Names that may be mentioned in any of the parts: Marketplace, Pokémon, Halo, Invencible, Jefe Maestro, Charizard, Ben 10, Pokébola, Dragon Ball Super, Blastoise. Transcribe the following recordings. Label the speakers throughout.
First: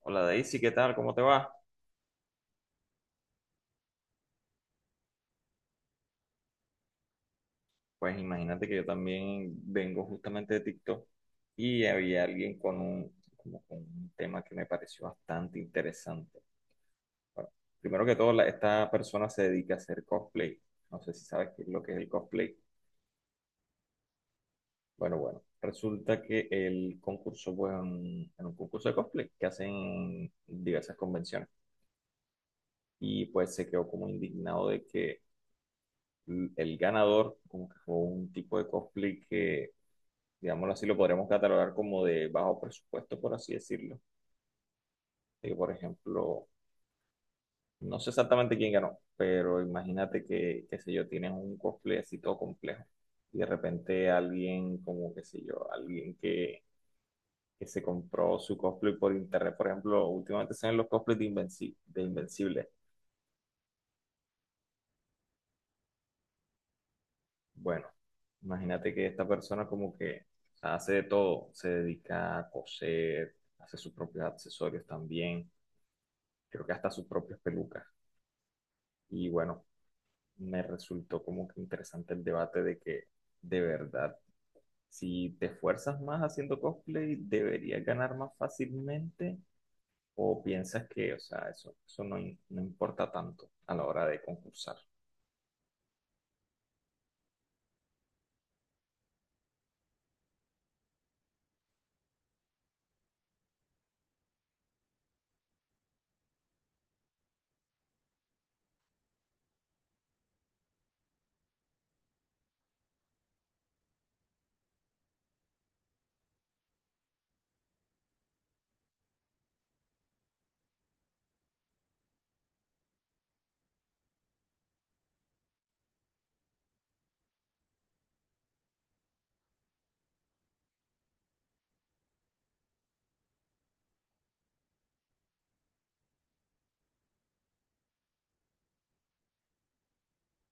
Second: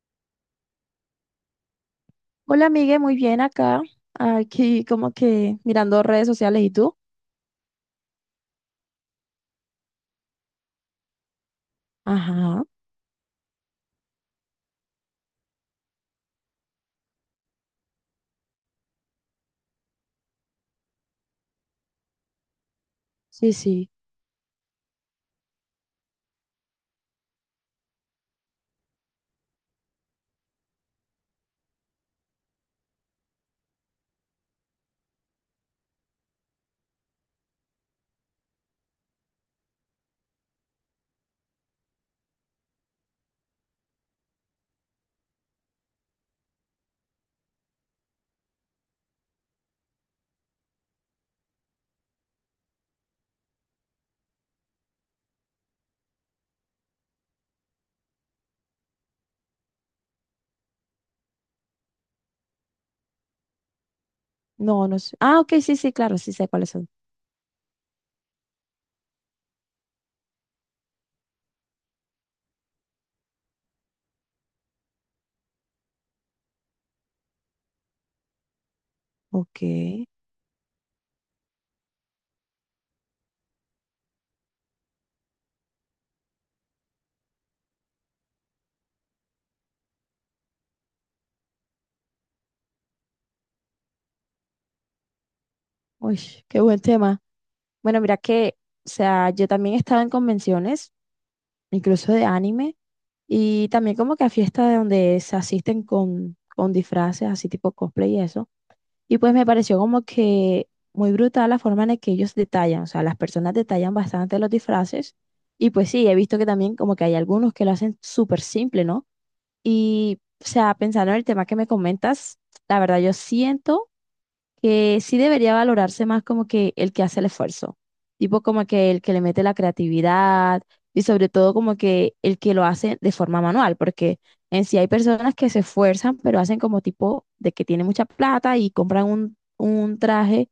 Speaker 1: Hola Daisy, ¿qué tal? ¿Cómo te va?
Speaker 2: Hola, Miguel, muy bien acá. Aquí como que mirando redes sociales. ¿Y tú?
Speaker 1: Pues imagínate que yo también vengo justamente de TikTok y había alguien
Speaker 2: Ajá.
Speaker 1: con como con un tema que me pareció bastante interesante. Bueno, primero que todo, esta persona se dedica a hacer cosplay. No sé si sabes qué es lo que es el cosplay.
Speaker 2: Sí, sí.
Speaker 1: Bueno, bueno, resulta que el concurso fue en un concurso de cosplay que hacen en diversas convenciones y pues se quedó como indignado de que el ganador como que fue un tipo de cosplay que, digámoslo así, lo podríamos catalogar como de bajo presupuesto, por así decirlo. De por ejemplo, no sé exactamente quién ganó, pero imagínate que, qué sé yo, tienes un cosplay así todo complejo y de repente alguien como, qué sé yo, alguien que se compró su cosplay por internet, por ejemplo, últimamente se ven los cosplays de de Invencible.
Speaker 2: No, no sé. Ah, ok, sí, sí, claro, sí sé cuáles son.
Speaker 1: Bueno, imagínate que esta persona como que hace de todo, se dedica a coser, hace sus propios accesorios también, creo que hasta sus propias pelucas. Y
Speaker 2: Ok.
Speaker 1: bueno, me resultó como que interesante el debate de que, de verdad, si te esfuerzas más haciendo cosplay, deberías ganar más fácilmente o piensas que, o sea, eso no, no importa tanto a la hora de concursar.
Speaker 2: Uy, qué buen tema. Bueno, mira que, o sea, yo también estaba en convenciones, incluso de anime, y también como que a fiestas de donde se asisten con disfraces, así tipo cosplay y eso. Y pues me pareció como que muy brutal la forma en la que ellos detallan, o sea, las personas detallan bastante los disfraces y pues sí, he visto que también como que hay algunos que lo hacen súper simple, ¿no? Y, o sea, pensando en el tema que me comentas, la verdad yo siento que sí debería valorarse más como que el que hace el esfuerzo, tipo como que el que le mete la creatividad y sobre todo como que el que lo hace de forma manual, porque en sí hay personas que se esfuerzan, pero hacen como tipo de que tiene mucha plata y compran un traje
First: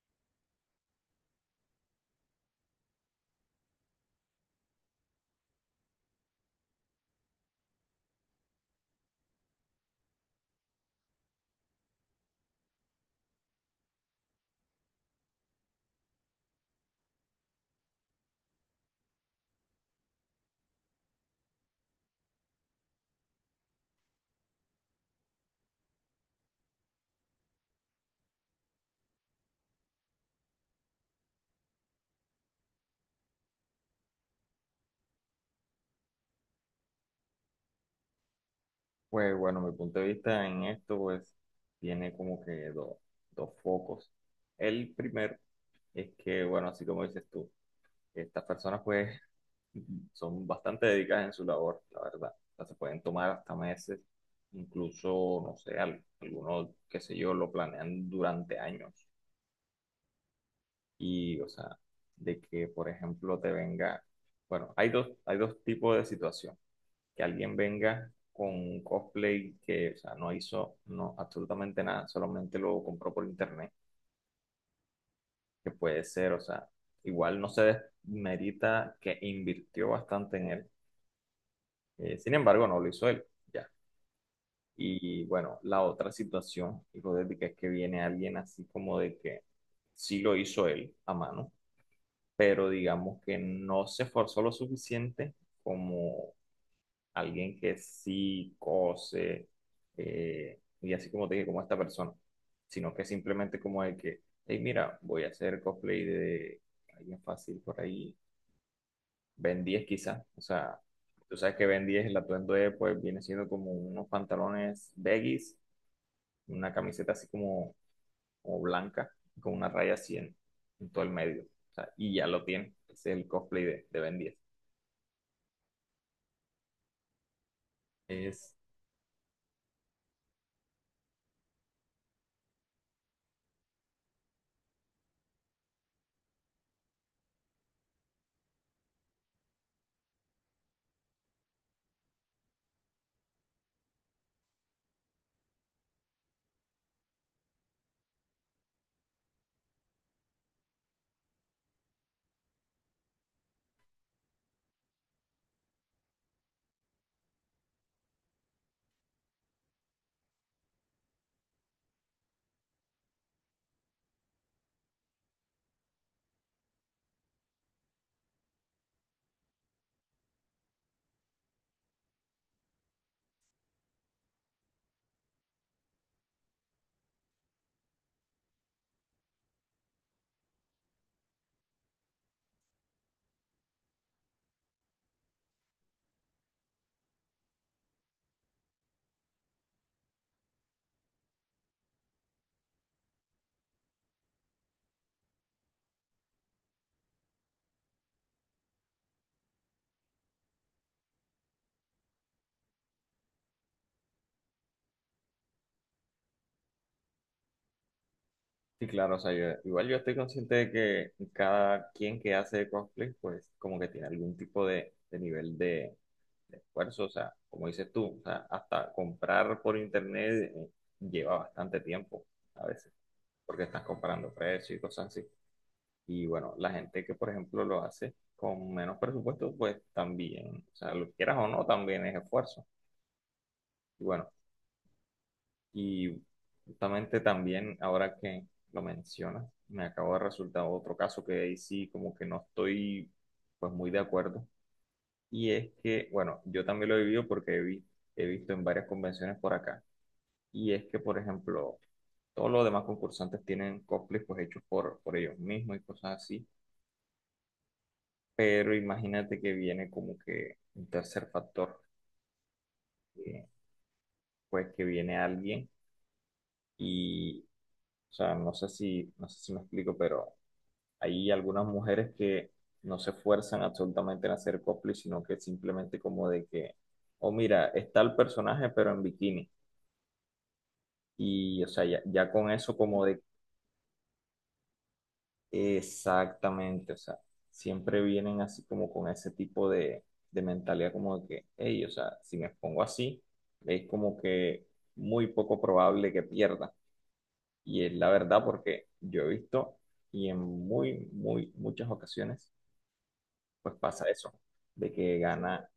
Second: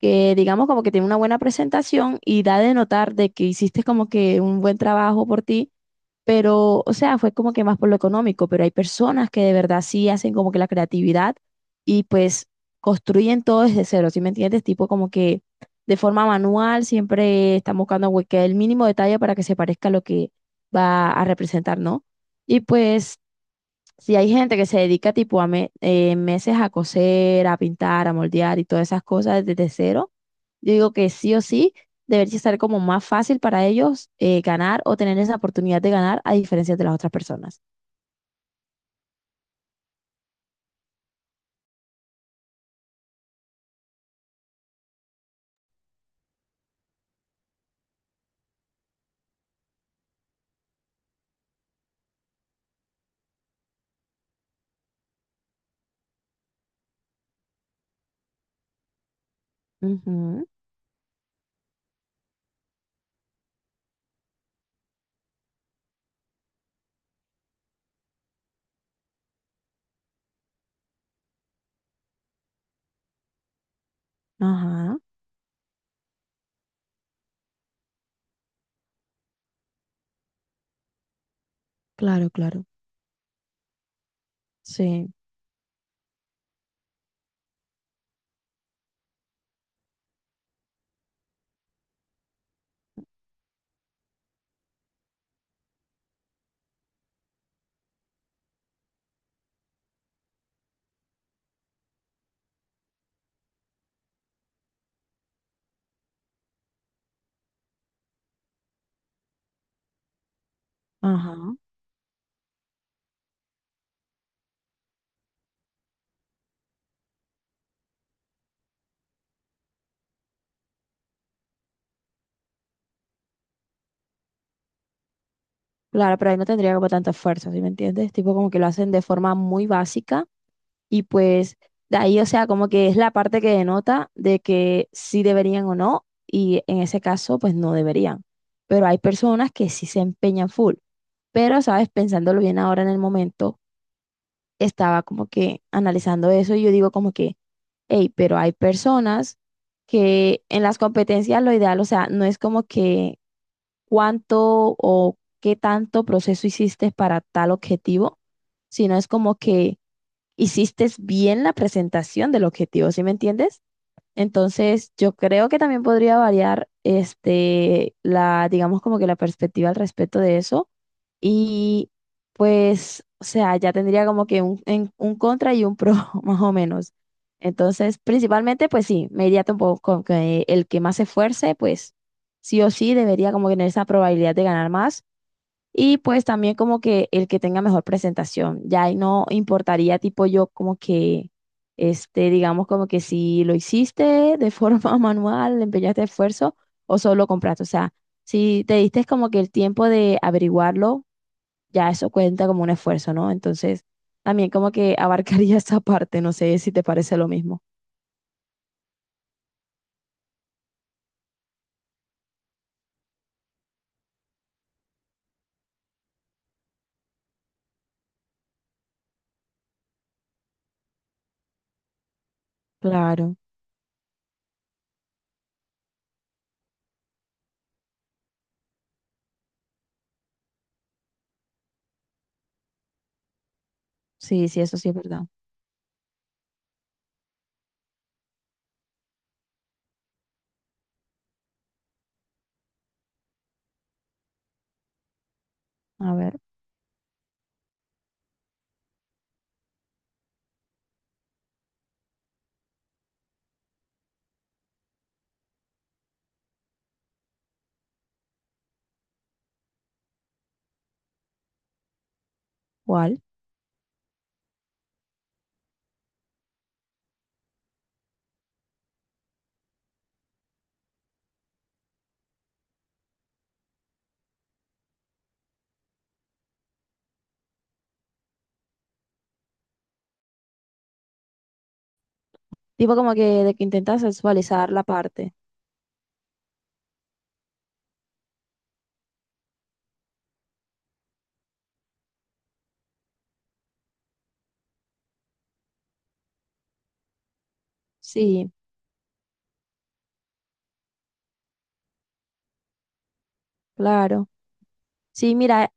Speaker 2: que digamos como que tiene una buena presentación y da de notar de que hiciste como que un buen trabajo por ti pero, o sea, fue como que más por lo económico, pero hay personas que de verdad sí hacen como que la creatividad y pues construyen todo desde cero, ¿sí me entiendes? Tipo como que de forma manual siempre están buscando güey, que el mínimo detalle para que se parezca a lo que va a representar, ¿no? Y pues si hay gente que se dedica tipo a meses a coser, a pintar, a moldear y todas esas cosas desde cero, yo digo que sí o sí debería estar como más fácil para ellos ganar o tener esa oportunidad de ganar a diferencia de las otras personas.
Speaker 1: Pues bueno, mi punto de vista en esto, pues, tiene como que dos focos. El primero es que, bueno, así como dices tú. Estas personas pues son bastante dedicadas en su labor, la verdad. O sea, se pueden tomar hasta meses, incluso, no sé, algunos, qué sé yo, lo planean durante años.
Speaker 2: Ujú.
Speaker 1: Y, o sea, de que, por ejemplo, te venga, bueno, hay dos tipos de situación. Que alguien venga con un cosplay que, o sea, no hizo, no, absolutamente nada, solamente lo compró por internet,
Speaker 2: Ajá,
Speaker 1: que puede ser, o sea, igual no se desmerita que invirtió bastante en él.
Speaker 2: claro,
Speaker 1: Sin
Speaker 2: claro.
Speaker 1: embargo, no lo hizo él, ya.
Speaker 2: Sí,
Speaker 1: Y bueno, la otra situación hipotética es que viene alguien así como de que sí lo hizo él a mano, pero digamos que no se esforzó lo suficiente como alguien que sí cose, y así como te dije, como esta persona, sino que simplemente como el que, hey, mira, voy a hacer cosplay de alguien fácil por ahí, Ben 10 quizá, o sea, tú sabes
Speaker 2: ajá.
Speaker 1: que Ben 10, el atuendo de, pues, viene siendo como unos pantalones baggies, una camiseta así como, como blanca, con una raya así en todo el medio, o sea, y ya lo tiene, ese es el cosplay de Ben 10.
Speaker 2: Claro, pero ahí no tendría como tanto esfuerzo, ¿sí me entiendes? Tipo como
Speaker 1: Es,
Speaker 2: que lo hacen de forma muy básica. Y pues de ahí, o sea, como que es la parte que denota de que sí deberían o no, y en ese caso, pues no deberían. Pero hay personas que sí se empeñan full. Pero, sabes, pensándolo bien ahora en el momento, estaba como que analizando eso y yo digo como que, hey, pero hay personas que en las competencias lo ideal, o sea, no es como que cuánto o qué tanto proceso hiciste para tal objetivo, sino es como que hiciste bien la presentación del objetivo, ¿sí me entiendes? Entonces, yo creo que también podría variar este la digamos como que la perspectiva al respecto de eso y pues, o sea, ya tendría como que un contra y un pro más o menos. Entonces, principalmente pues sí, me iría un poco con que el que más se esfuerce, pues sí o sí debería como que tener esa probabilidad de ganar más. Y pues también como que el que tenga mejor presentación, ya ahí no importaría tipo yo como que, este, digamos como que si lo hiciste de forma manual, le empeñaste esfuerzo o solo compraste, o sea, si te diste como que el tiempo de averiguarlo, ya eso cuenta como un esfuerzo, ¿no? Entonces, también como que abarcaría esa parte, no sé si te parece lo mismo.
Speaker 1: sí, claro, o sea, igual yo estoy consciente de que cada quien que hace cosplay pues como que tiene algún tipo de nivel de esfuerzo, o sea, como dices tú, o sea, hasta comprar por internet, lleva bastante tiempo a veces,
Speaker 2: Claro,
Speaker 1: porque estás comparando precios y cosas así. Y bueno, la gente que, por ejemplo, lo hace con menos presupuesto, pues también, o sea, lo quieras o no, también es esfuerzo. Y bueno,
Speaker 2: sí, sí, eso sí es verdad.
Speaker 1: y justamente también, ahora que lo mencionas, me acabo de resultar otro caso que ahí sí, como que no estoy, pues, muy de acuerdo. Y es que,
Speaker 2: A ver,
Speaker 1: bueno, yo también lo he vivido porque he visto en varias convenciones por acá. Y es que, por ejemplo, todos los demás concursantes tienen cosplays pues hechos por ellos mismos y cosas así. Pero imagínate que viene como que un tercer factor,
Speaker 2: ¿cuál?
Speaker 1: que, pues, que viene alguien y, o sea, no sé si, no sé si me explico, pero hay algunas mujeres que no se esfuerzan absolutamente en hacer cosplay, sino que simplemente como de que, oh, mira, está el personaje pero en bikini. Y, o sea, ya, ya con eso
Speaker 2: Tipo
Speaker 1: como
Speaker 2: como
Speaker 1: de...
Speaker 2: que de que intentas sexualizar la parte.
Speaker 1: Exactamente, o sea, siempre vienen así como con ese tipo de mentalidad como de que, hey, o sea, si me pongo así, es como que muy poco probable que pierda. Y es la verdad,
Speaker 2: Sí,
Speaker 1: porque yo he visto y en muy, muy, muchas ocasiones pues pasa
Speaker 2: claro.
Speaker 1: eso, de que
Speaker 2: Sí,
Speaker 1: gana.
Speaker 2: mira,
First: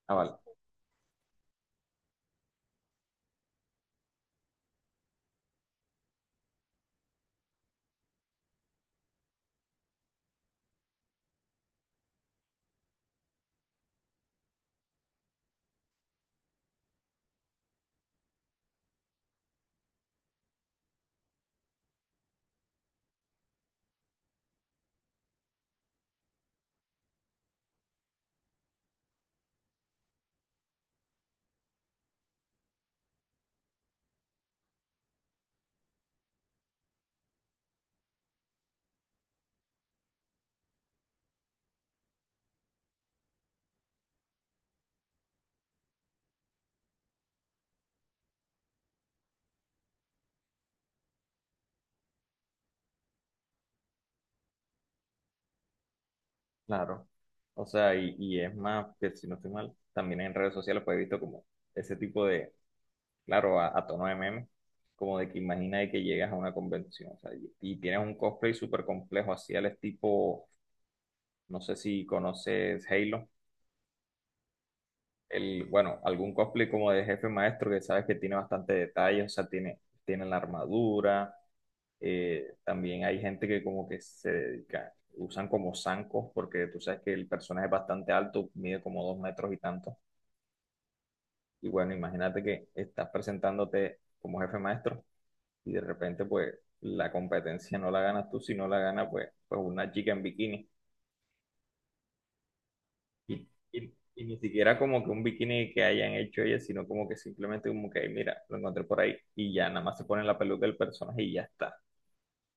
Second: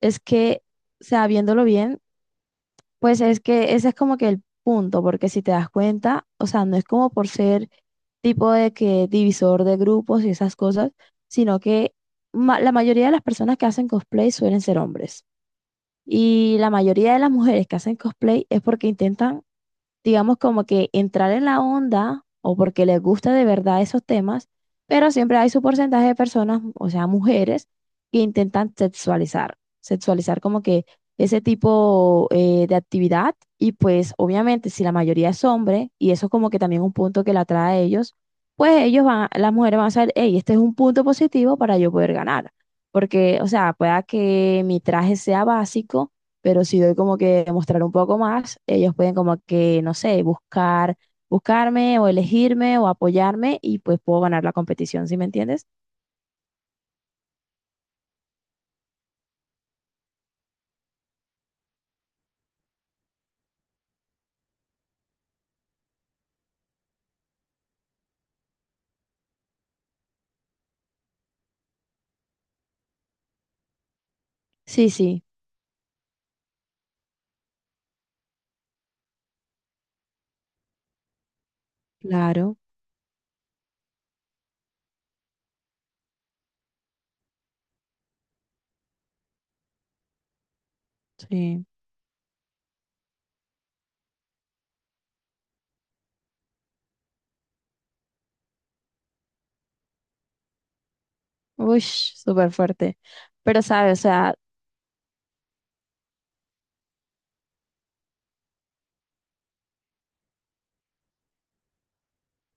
Speaker 2: es
Speaker 1: Aval,
Speaker 2: que, o sea, viéndolo bien, pues es que ese es como que el punto, porque si te das cuenta, o sea, no es como por ser tipo de que divisor de grupos y esas cosas, sino que la mayoría de las personas que hacen cosplay suelen ser hombres. Y la mayoría de las mujeres que hacen cosplay es porque intentan digamos, como que entrar en la onda o porque les gusta de verdad esos temas, pero siempre hay su porcentaje de personas, o sea, mujeres, que intentan sexualizar como que ese tipo de actividad y pues obviamente si la mayoría es hombre y eso como que también un punto que la atrae a ellos, pues ellos van, las mujeres van a saber, hey, este es un punto positivo para yo poder ganar. Porque, o sea, pueda que mi traje sea básico, pero si doy como que mostrar un poco más, ellos pueden como que, no sé, buscar, buscarme o elegirme o apoyarme y pues puedo ganar la competición, ¿sí me entiendes?
Speaker 1: claro. O sea, y es más, que si no estoy mal, también en redes sociales pues he visto como ese tipo claro, a tono de meme, como de que imagina de que llegas a una convención, o sea, y tienes un cosplay súper complejo, así al tipo, no sé si conoces Halo,
Speaker 2: Sí, sí,
Speaker 1: el, bueno, algún cosplay como de jefe maestro que sabes que tiene bastante detalle, o sea, tiene la armadura,
Speaker 2: claro,
Speaker 1: también hay gente que como que se dedica, usan como zancos, porque tú sabes que el personaje es bastante alto, mide como 2 metros y tanto,
Speaker 2: sí.
Speaker 1: y bueno, imagínate que estás presentándote como jefe maestro y de repente pues la competencia no la ganas tú, si no la gana pues, una chica en bikini.
Speaker 2: Uy, súper fuerte.
Speaker 1: Y,
Speaker 2: Pero,
Speaker 1: y-
Speaker 2: ¿sabes? O
Speaker 1: y-
Speaker 2: sea,
Speaker 1: ni siquiera como que un bikini que hayan hecho ellas, sino como que simplemente como que, "Ay, mira, lo encontré por ahí y ya nada más se pone la peluca del personaje y ya está".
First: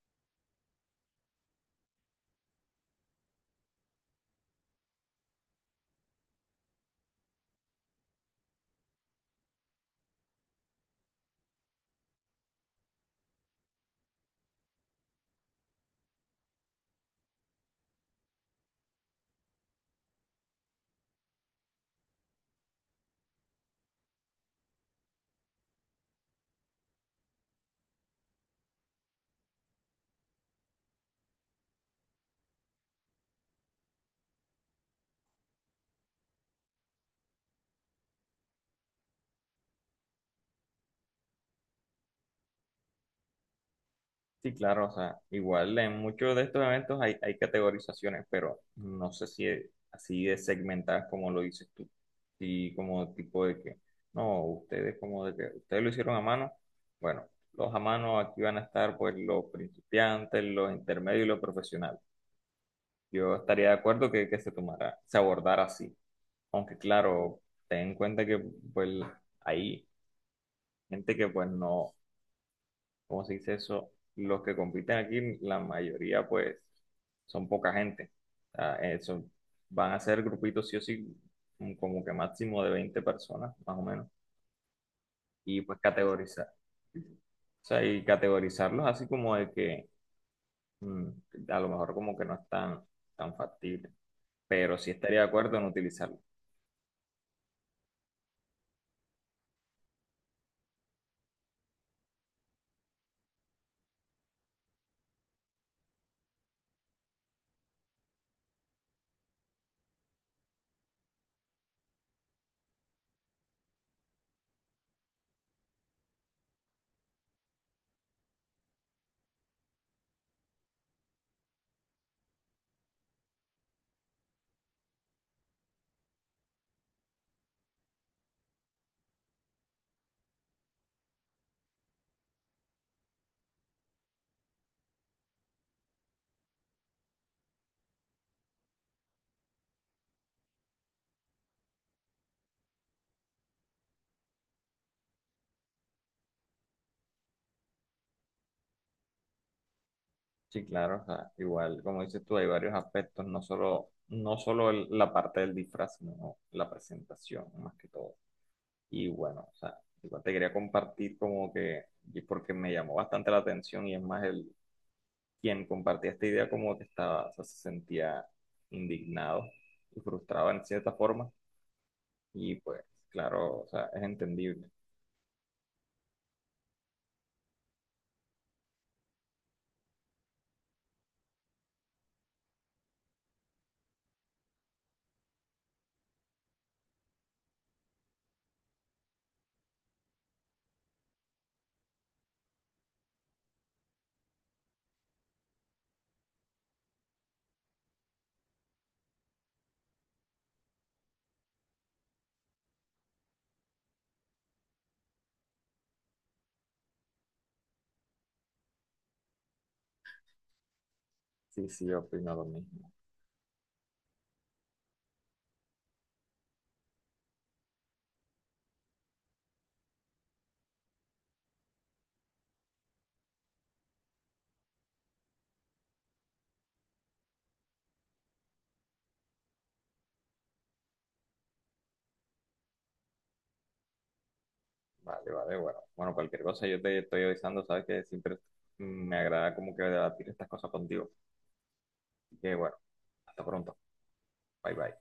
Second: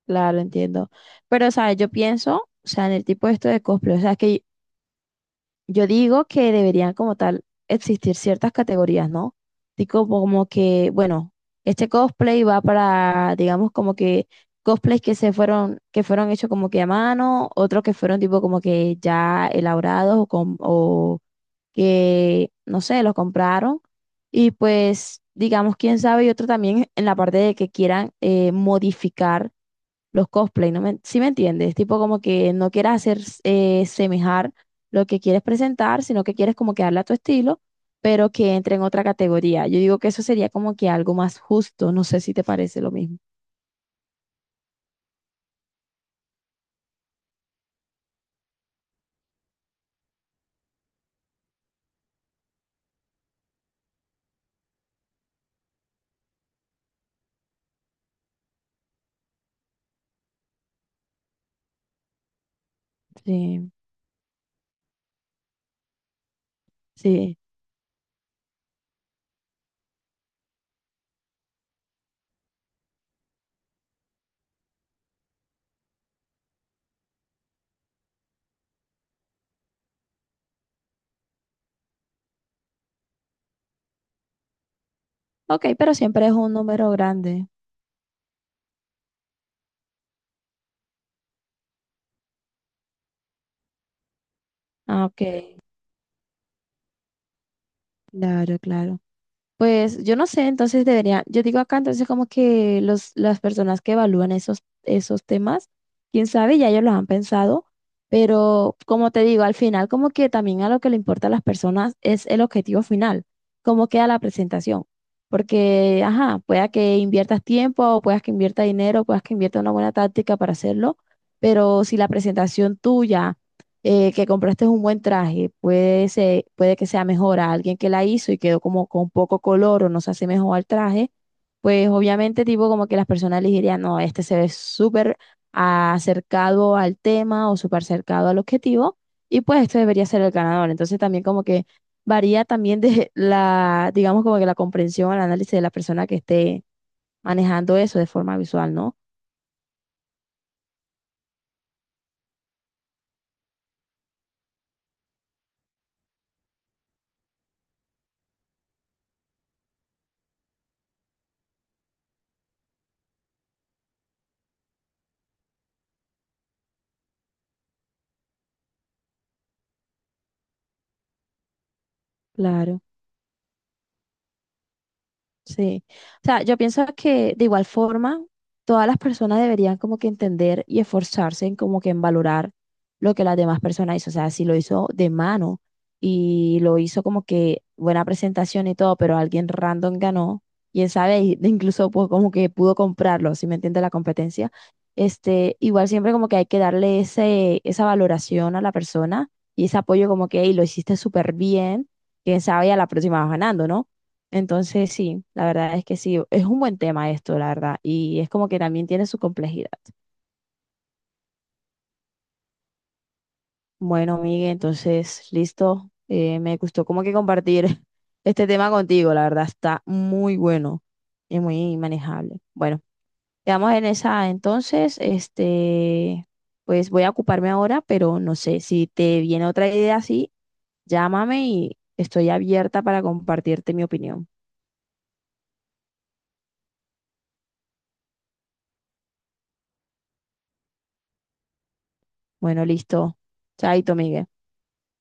Speaker 2: claro, entiendo. Pero, ¿sabes? Yo pienso, o sea, en el tipo de esto de cosplay, o sea, es que yo digo que deberían como tal existir ciertas categorías, ¿no? Tipo como que, bueno, este cosplay va para, digamos, como que cosplays que se fueron, que fueron hechos como que a mano, otros que fueron tipo como que ya elaborados o, con, o que, no sé, los compraron. Y pues, digamos, quién sabe, y otro también en la parte de que quieran modificar los cosplay, ¿no me, sí me entiendes? Tipo como que no quieras hacer semejar lo que quieres presentar, sino que quieres como que darle a tu estilo, pero que entre en otra categoría. Yo digo que eso sería como que algo más justo, no sé si te parece lo mismo.
Speaker 1: Sí, claro, o sea, igual en muchos de estos eventos hay categorizaciones, pero no sé si es así de segmentadas como lo dices tú. Y como tipo de que, no, ustedes como de que, ustedes lo hicieron a mano. Bueno, los a mano aquí van a estar pues los principiantes, los intermedios y los profesionales. Yo estaría
Speaker 2: Sí,
Speaker 1: de acuerdo que se tomara, se abordara así. Aunque
Speaker 2: sí.
Speaker 1: claro, ten en cuenta que pues hay gente que pues no. ¿Cómo se dice eso? Los que compiten aquí, la mayoría, pues, son poca gente. Ah, van a ser grupitos sí o sí, como que máximo de 20 personas, más o menos. Y
Speaker 2: Ok,
Speaker 1: pues
Speaker 2: pero siempre es un
Speaker 1: categorizar.
Speaker 2: número grande.
Speaker 1: O sea, y categorizarlos así como de que mm, a lo mejor como que no es tan, tan factible. Pero sí
Speaker 2: Ah,
Speaker 1: estaría
Speaker 2: ok.
Speaker 1: de acuerdo en utilizarlo.
Speaker 2: Claro, claro. Pues yo no sé, entonces debería, yo digo acá, entonces como que los, las personas que evalúan esos temas, quién sabe, ya ellos los han pensado, pero como te digo, al final como que también a lo que le importa a las personas es el objetivo final, cómo queda la presentación, porque, ajá, pueda que inviertas tiempo, o puedas que invierta dinero, puedas que invierta una buena táctica para hacerlo, pero si la presentación tuya que compraste un buen traje, puede que sea mejor a alguien que la hizo y quedó como con poco color o no se hace mejor al traje, pues obviamente tipo como que las personas les dirían, no, este se ve súper acercado al tema o súper acercado al objetivo y pues este debería ser el ganador. Entonces también como que varía también de la, digamos como que la comprensión, el análisis de la persona que esté manejando eso de forma visual, ¿no?
Speaker 1: Sí, claro, o sea, igual, como dices tú, hay varios aspectos, no solo, no solo la parte del disfraz, sino la presentación, más que todo. Y bueno, o sea, igual te quería compartir como que, y porque me llamó bastante la atención, y es más, el quien compartía esta idea como que estaba, o sea, se sentía indignado y frustrado en cierta forma. Y
Speaker 2: Claro.
Speaker 1: pues, claro, o sea, es entendible.
Speaker 2: Sí, o sea, yo pienso que de igual forma todas las personas deberían como que entender y esforzarse en como que en valorar lo que las demás personas hizo, o sea, si lo hizo de mano y lo hizo como que buena presentación y todo, pero alguien random ganó, quién sabe, y- de incluso pues como que pudo comprarlo, si me entiende la competencia, este, igual siempre como que hay que darle ese, esa valoración a la persona y ese apoyo como que, "Ey, lo hiciste súper bien, quién sabe, y a la próxima vas ganando, ¿no? Entonces, sí, la verdad es que sí, es un buen tema esto, la verdad, y es como que también tiene su complejidad.
Speaker 1: Sí, sí, yo opino lo mismo.
Speaker 2: Bueno, Miguel, entonces, listo, me gustó como que compartir este tema contigo, la verdad, está muy bueno y muy manejable. Bueno, quedamos en esa, entonces, este, pues voy a ocuparme ahora, pero no sé, si te viene otra idea así, llámame y estoy abierta para compartirte mi opinión.
Speaker 1: Vale, vale, bueno. Bueno, cualquier cosa yo te estoy avisando, sabes que siempre me agrada como que debatir estas cosas contigo. Así que
Speaker 2: Bueno,
Speaker 1: bueno,
Speaker 2: listo,
Speaker 1: hasta pronto.
Speaker 2: chaito, Miguel.
Speaker 1: Bye, bye.